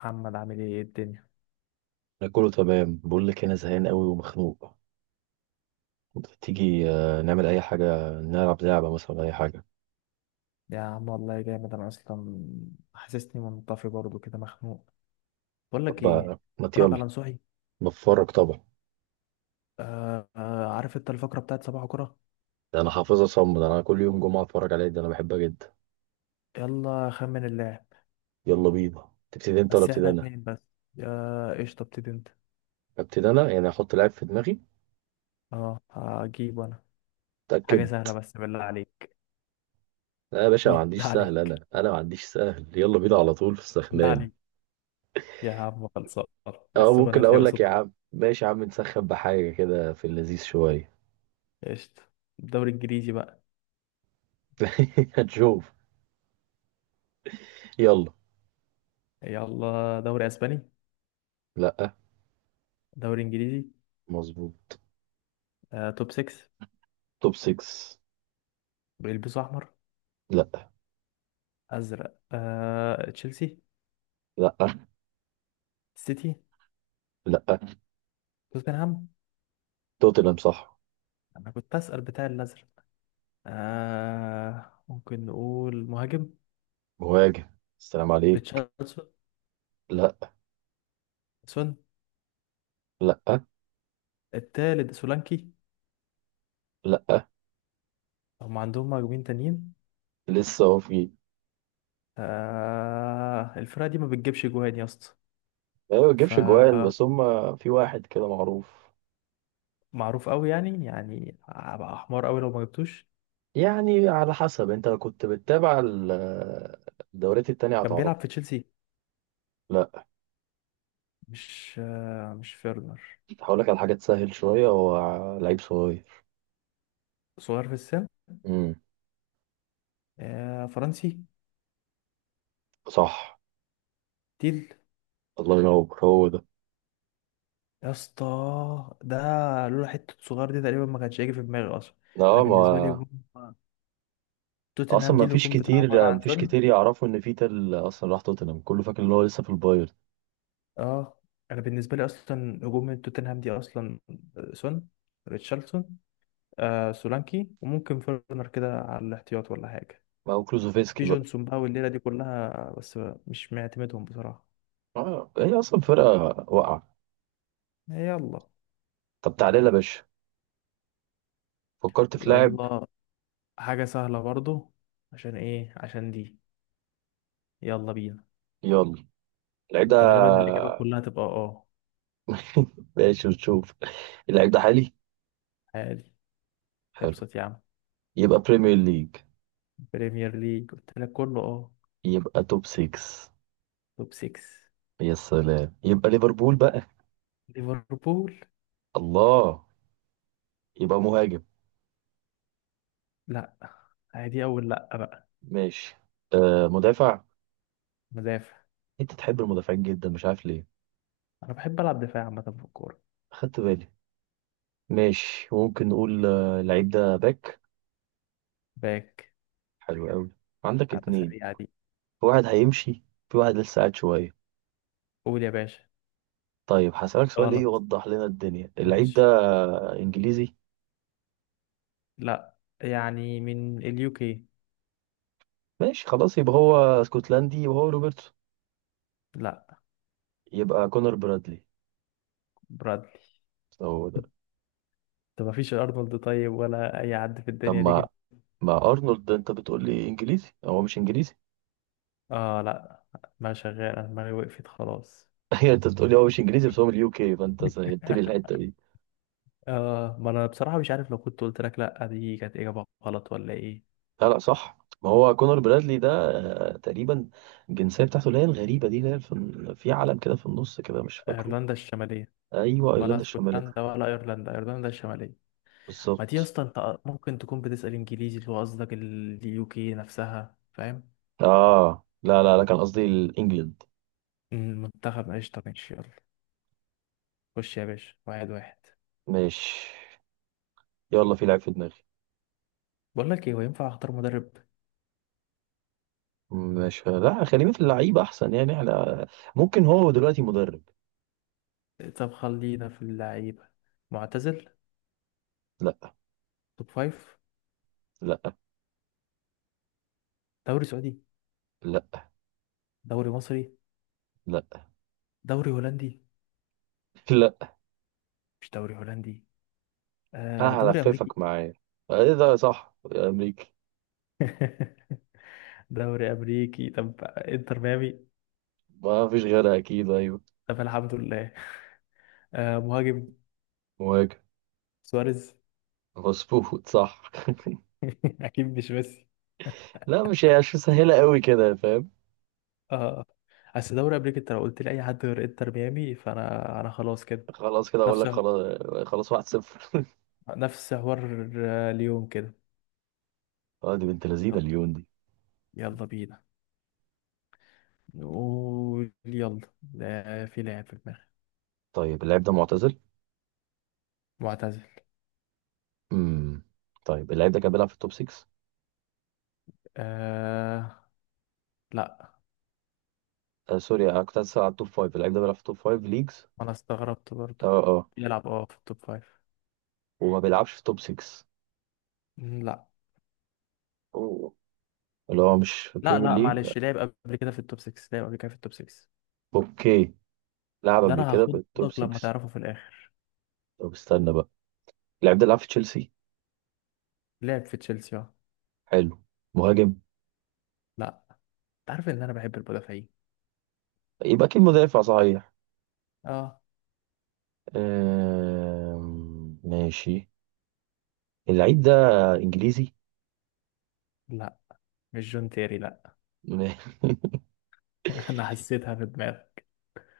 محمد، عامل ايه؟ إيه الدنيا؟ انا كله تمام. بقول لك انا زهقان قوي ومخنوق. تيجي نعمل اي حاجه، نلعب لعبه مثلا اي حاجه. يا عم والله جامد انا اصلا. حاسسني منطفي برضو كده مخنوق. بقول لك طب ايه، آه، ما ت- اتفرج يلا. على نصوحي. بتفرج طبعا. آه آه، عارف انت الفقره بتاعت صباح كرة. ده انا حافظها صم، ده انا كل يوم جمعه اتفرج عليها، ده انا بحبها جدا. يلا خمن اللاعب. يلا بينا. تبتدي انت ولا بس ابتدي احنا انا؟ اتنين بس. يا قشطه ابتدي انت. ابتدي انا يعني، احط لعب في دماغي. اه هجيب انا حاجه اتاكد. سهله بس بالله عليك. لا يا باشا، ما بالله عنديش سهل، عليك. انا ما عنديش سهل. يلا بينا على طول في بالله السخنان. عليك. يا عم خلصان. او السخن ممكن هتلاقي اقول لك قصاد يا البحر. عم ماشي يا عم، نسخن بحاجه كده في اللذيذ شويه. قشطه. الدوري الانجليزي بقى. هنشوف. يلا. يلا دوري اسباني. لا. دوري انجليزي. مظبوط. توب 6. توب 6. بيلبسوا احمر. لا ازرق. تشيلسي. لا سيتي. لا. توتنهام. توتنهام صح. انا كنت اسال بتاع الازرق. ممكن نقول مهاجم. مهاجم. السلام عليك. ريتشاردسون. لا. سون. لا. التالت سولانكي. لا. هم عندهم مهاجمين تانيين. لسه هو في. الفرقه دي ما بتجيبش جوان يا اسطى. ايوه ما بيجيبش جوان، فمعروف بس هم في واحد كده معروف. قوي يعني، هبقى احمر قوي لو ما جبتوش. يعني على حسب، انت لو كنت بتتابع الدوريات التانية كان هتعرفه. بيلعب في تشيلسي. لا. مش فيرنر. هقول لك على حاجة تسهل شوية، هو لعيب صغير. صغير في السن. امم. فرنسي. صح. تيل الله ينور، هو ده. يا اسطى. ده لولا حته صغير دي تقريبا ما كانش هيجي في دماغي اصلا. انا لا، بالنسبه لي ما. هجوم اصلا توتنهام دي ما فيش الهجوم بتاعها عباره كتير ما عن فيش سون. كتير يعرفوا ان فيتا اصلا راح توتنهام، كله فاكر ان هو لسه في البايرن. اه انا بالنسبه لي اصلا هجوم توتنهام دي اصلا سون، ريتشارلسون، سولانكي، وممكن فيرنر كده على الاحتياط ولا حاجه. ما هو في كلوزوفسكي بقى. جونسون بقى والليله دي كلها بس مش معتمدهم بصراحه. اه، هي اصلا فرقه واقعه. يلا. طب تعالى يا باشا، فكرت في لاعب. يلا حاجه سهله برضو، عشان ايه؟ عشان دي. يلا بينا. يلا. اللعيب ده. انت غالبا الاجابات كلها تبقى اه. ماشي ونشوف. اللعيب ده حالي. عادي. حلو. ابسط يا عم. يبقى بريمير ليج. بريمير ليج قلت لك كله اه. يبقى توب 6. توب 6. يا سلام، يبقى ليفربول بقى. ليفربول. الله. يبقى مهاجم. لا. عادي اول لا بقى. ماشي. آه مدافع. مدافع. انت تحب المدافعين جدا، مش عارف ليه. انا بحب العب دفاع عامه في الكوره. خدت بالي. ماشي، ممكن نقول اللعيب ده باك. باك. حلو قوي. عندك على اتنين. سريعه دي. في واحد هيمشي، في واحد لسه قاعد شويه. قول يا باشا. طيب هسألك سؤال ايه غلط. يوضح لنا الدنيا. اللعيب ده ماشي. انجليزي؟ لا، يعني من اليو كي. ماشي خلاص، يبقى هو اسكتلندي، وهو روبرتسون. لا. يبقى كونر برادلي. برادلي. هو ده. طب مفيش ارنولد طيب ولا اي حد في طب الدنيا دي ما، جه؟ ارنولد ده انت بتقول لي انجليزي، هو مش انجليزي. اه لا، ما شغال. انا دماغي وقفت خلاص. هي انت بتقول لي هو مش انجليزي، بس هو من اليو كي، فانت سهلت لي الحته دي. ما أنا بصراحة مش عارف لو كنت قلت لك لأ دي كانت إجابة غلط ولا إيه. لا لا، صح. ما هو كونر برادلي ده تقريبا الجنسيه بتاعته اللي هي الغريبه دي، اللي هي في علم كده في النص كده، مش فاكره. ايرلندا الشماليه. ايوه، ولا ايرلندا الشماليه. اسكتلندا ولا ايرلندا، ايرلندا الشماليه. ما دي يا بالظبط. اسطى انت ممكن تكون بتسال انجليزي اللي هو قصدك اليو كي نفسها، فاهم. اه لا لا لا، كان قصدي الانجلند. المنتخب، قشطه ماشي يلا. خش يا باشا واحد واحد. ماشي، يلا، في لعيب في دماغي. بقول لك ايه، هو ينفع اختار مدرب؟ مش، لا، خلينا في اللعيب احسن، يعني احنا ممكن هو دلوقتي مدرب. طب خلينا في اللعيبه. معتزل. لا توب فايف. لا دوري سعودي. لا دوري مصري. لا دوري هولندي. لا. مش دوري هولندي. دوري امريكي. هلففك معايا. ايه ده، صح يا امريكي؟ دوري امريكي، طب انتر ميامي. ما فيش غيرها اكيد. ايوه. طب الحمد لله. مهاجم. مهاجم. سواريز. مظبوط، صح. اكيد مش ميسي. لا مش هي، مش سهله قوي كده، فاهم. اه. اصل دوري امريكا انت لو قلت لي اي حد غير انتر ميامي فانا خلاص كده. خلاص كده اقول نفس، لك خلاص. خلاص، واحد صفر. نفس حوار اليوم كده. اه، دي بنت لذينه يلا. اليون دي. يلا بينا. نقول يلا ده في لاعب في دماغي. طيب اللاعب ده معتزل. معتزل. امم. طيب اللاعب ده كان بيلعب في التوب 6؟ آه لا. آه سوري، انا كنت هسأل على التوب 5. اللاعب ده بيلعب في التوب 5 ليجز. انا استغربت برضو. اه اه. بيلعب في التوب فايف. وما بيلعبش في توب 6. لا. أوه. اللي هو مش في لا بريمير لا ليج. معلش، لعب قبل كده في التوب 6. لعب قبل كده في التوب 6. اوكي. لعب ده قبل انا كده في التوب هاخدك لما 6. تعرفه في الاخر. طب استنى بقى. اللاعب ده لعب في تشيلسي. لعب في تشيلسي اه. حلو. مهاجم. لا. انت عارف ان انا بحب المدافعين. يبقى اكيد مدافع، صحيح. اه. ماشي. اللعيب ده انجليزي. لا مش جون تيري، لا. انا حسيتها في دماغك.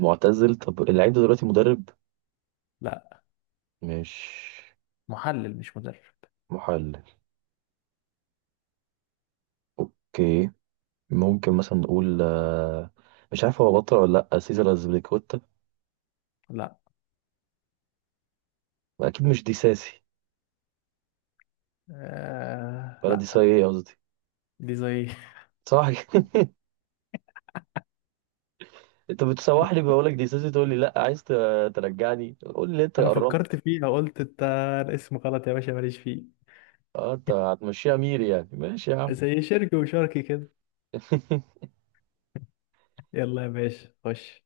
معتزل. طب اللعيب ده دلوقتي مدرب؟ لا. مش. محلل مش مدرب. محلل. اوكي. ممكن مثلا نقول مش عارف هو بطل ولا لا، سيزر أزبيليكويتا. لا. اكيد مش دي ساسي. ولا دي ساي، لا. ايه قصدي، دي زي. صح. انت بتسوح لي، بقول لك دي سيسي تقول لي لا، عايز ترجعني، قول لي انت انا فكرت قربت. فيها قلت انت. الاسم غلط يا باشا، ماليش فيه. اه، انت هتمشيها مير يعني، ماشي يا عم. زي شركي وشركي كده. يلا يا باشا خش.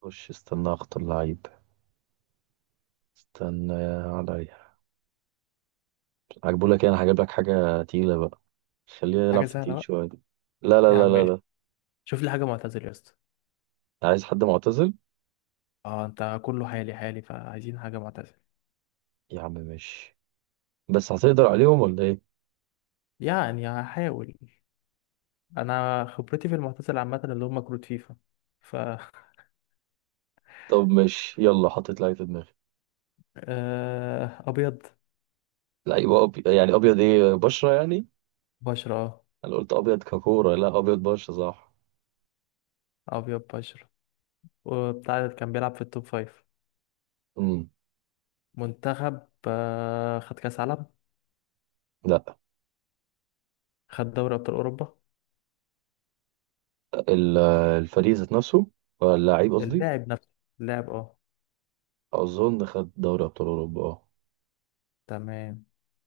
خش استنى، اخطر لعيب. استنى عليا. عجبوا لك ايه؟ انا هجيب لك حاجه تقيله بقى، خلينا نلعب حاجة في سهلة التقيل بقى. شويه. لا لا يا لا عم لا ماشي. لا. شوف لي حاجة معتزل يا اسطى. عايز حد معتزل. اه انت كله حالي حالي، فعايزين حاجة معتزل. يا عم ماشي، بس هتقدر عليهم ولا ايه؟ يعني هحاول. انا خبرتي في المعتزل عامة اللي هم كروت فيفا، ف. طب ماشي، يلا، حطيت لعيب في دماغي. ابيض. لعيب يعني ابيض ايه، بشره يعني؟ بشرة اه، انا قلت ابيض ككوره، لا ابيض بشره؟ صح. ابيض بشرة. وبتاع كان بيلعب في التوب فايف. امم. منتخب، خد كأس عالم. لا. خد دوري أبطال أوروبا. ال- الفريق ذات نفسه، ولا اللعيب قصدي. اللاعب نفسه. اللاعب اه. اظن خد دوري ابطال اوروبا، اه. تمام.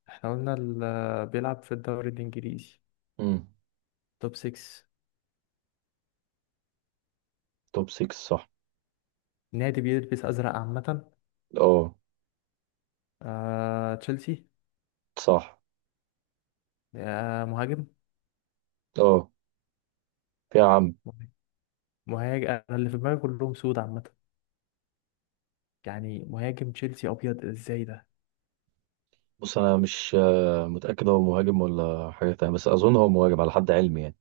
احنا قلنا بيلعب في الدوري الإنجليزي. امم. توب 6. توب 6، صح. نادي بيلبس أزرق عامة. اه. تشيلسي. صح. مهاجم. اه يا عم. مهاجم؟ أنا اللي في دماغي كلهم سود عامة. يعني مهاجم تشيلسي أبيض إزاي ده. بص انا مش متاكد هو مهاجم ولا حاجه تانية، بس اظن هو مهاجم على حد علمي يعني.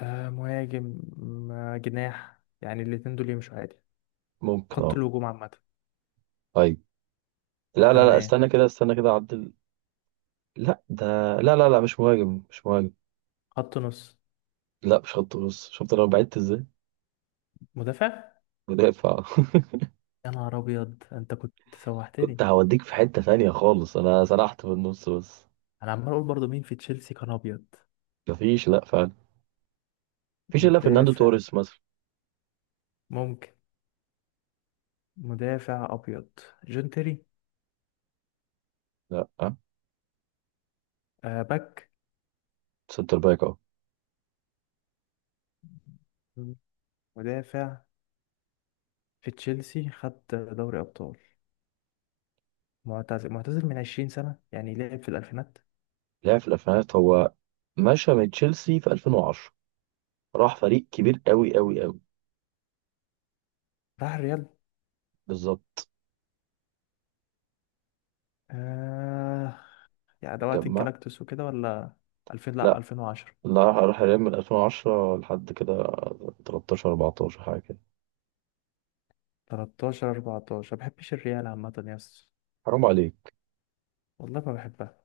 مهاجم. جناح يعني الاتنين دول يمشوا عادي. ممكن خط اه. الهجوم عامة. ايوه. لا لا لا، تمام. استنى كده، استنى كده اعدل. لا ده. لا لا لا، مش مهاجم مش مهاجم. خط نص. لا مش خط نص، شفت انا بعدت ازاي. مدافع. مدافع. يا نهار ابيض، انت كنت كنت سوحتني. هوديك في حتة تانية خالص، انا سرحت في النص بس. انا عمال اقول برضو مين في تشيلسي كان ابيض. مفيش، لا فعلا. مفيش الا فرناندو مدافع توريس مثلا. ممكن. مدافع ابيض. جون تيري. لا. باك. سنتر باك اهو. مم. مدافع. في تشيلسي خد دوري ابطال. معتزل، معتزل من 20 سنه يعني. لعب في الالفينات. لعب في الالفينات هو. مشى من تشيلسي في 2010، راح فريق كبير قوي قوي قوي. راح الريال. بالظبط. آه. يعني ده وقت جمع. الجلاكتوس وكده ولا؟ 2000، لا لا 2010. لا، راح ريال من 2010 لحد كده 13 14 حاجه كده. 13، 14. ما بحبش الريال عامه يس. حرام عليك. والله ما بحبها.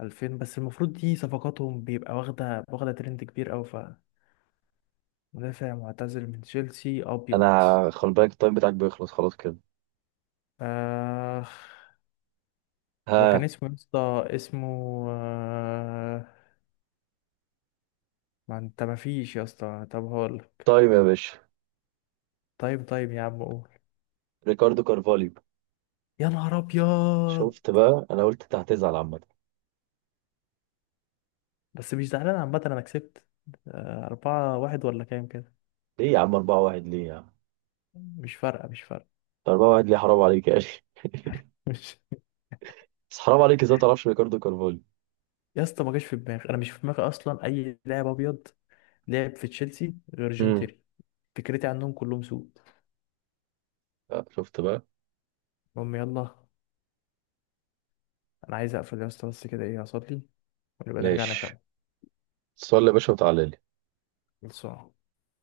2000 بس المفروض دي صفقاتهم بيبقى واخدة واخدة ترند كبير أوي، ف. مدافع معتزل من تشيلسي أبيض. انا، خلي بالك التايم بتاعك بيخلص خلاص كده. آه وكان ها. اسمه يا اسطى، اسمه آه ما انت مفيش يا اسطى، طب هقول. تايم يا باشا. طيب طيب يا عم قول. ريكاردو كارفاليو. يا نهار أبيض. شفت بقى، انا قلت انت هتزعل عامه. بس مش زعلان عامة، أنا كسبت. 4-1 ولا كام كده. ليه يا عم 4 1، ليه يا عم مش فارقة، مش فارقة. 4 1 ليه، حرام عليك يا اخي. مش. بس حرام عليك، ازاي ما تعرفش ريكاردو كارفاليو؟ يا اسطى ما جاش في دماغي، أنا مش في دماغي أصلا أي لاعب أبيض لعب في تشيلسي غير جون امم. تيري. فكرتي عنهم كلهم سوء. شفت بقى. المهم يلا، انا عايز اقفل يا اسطى بس كده ايه اصلي، ونبقى نرجع ماشي. نكمل. تصلي يا باشا وتعالى لي. خلصان.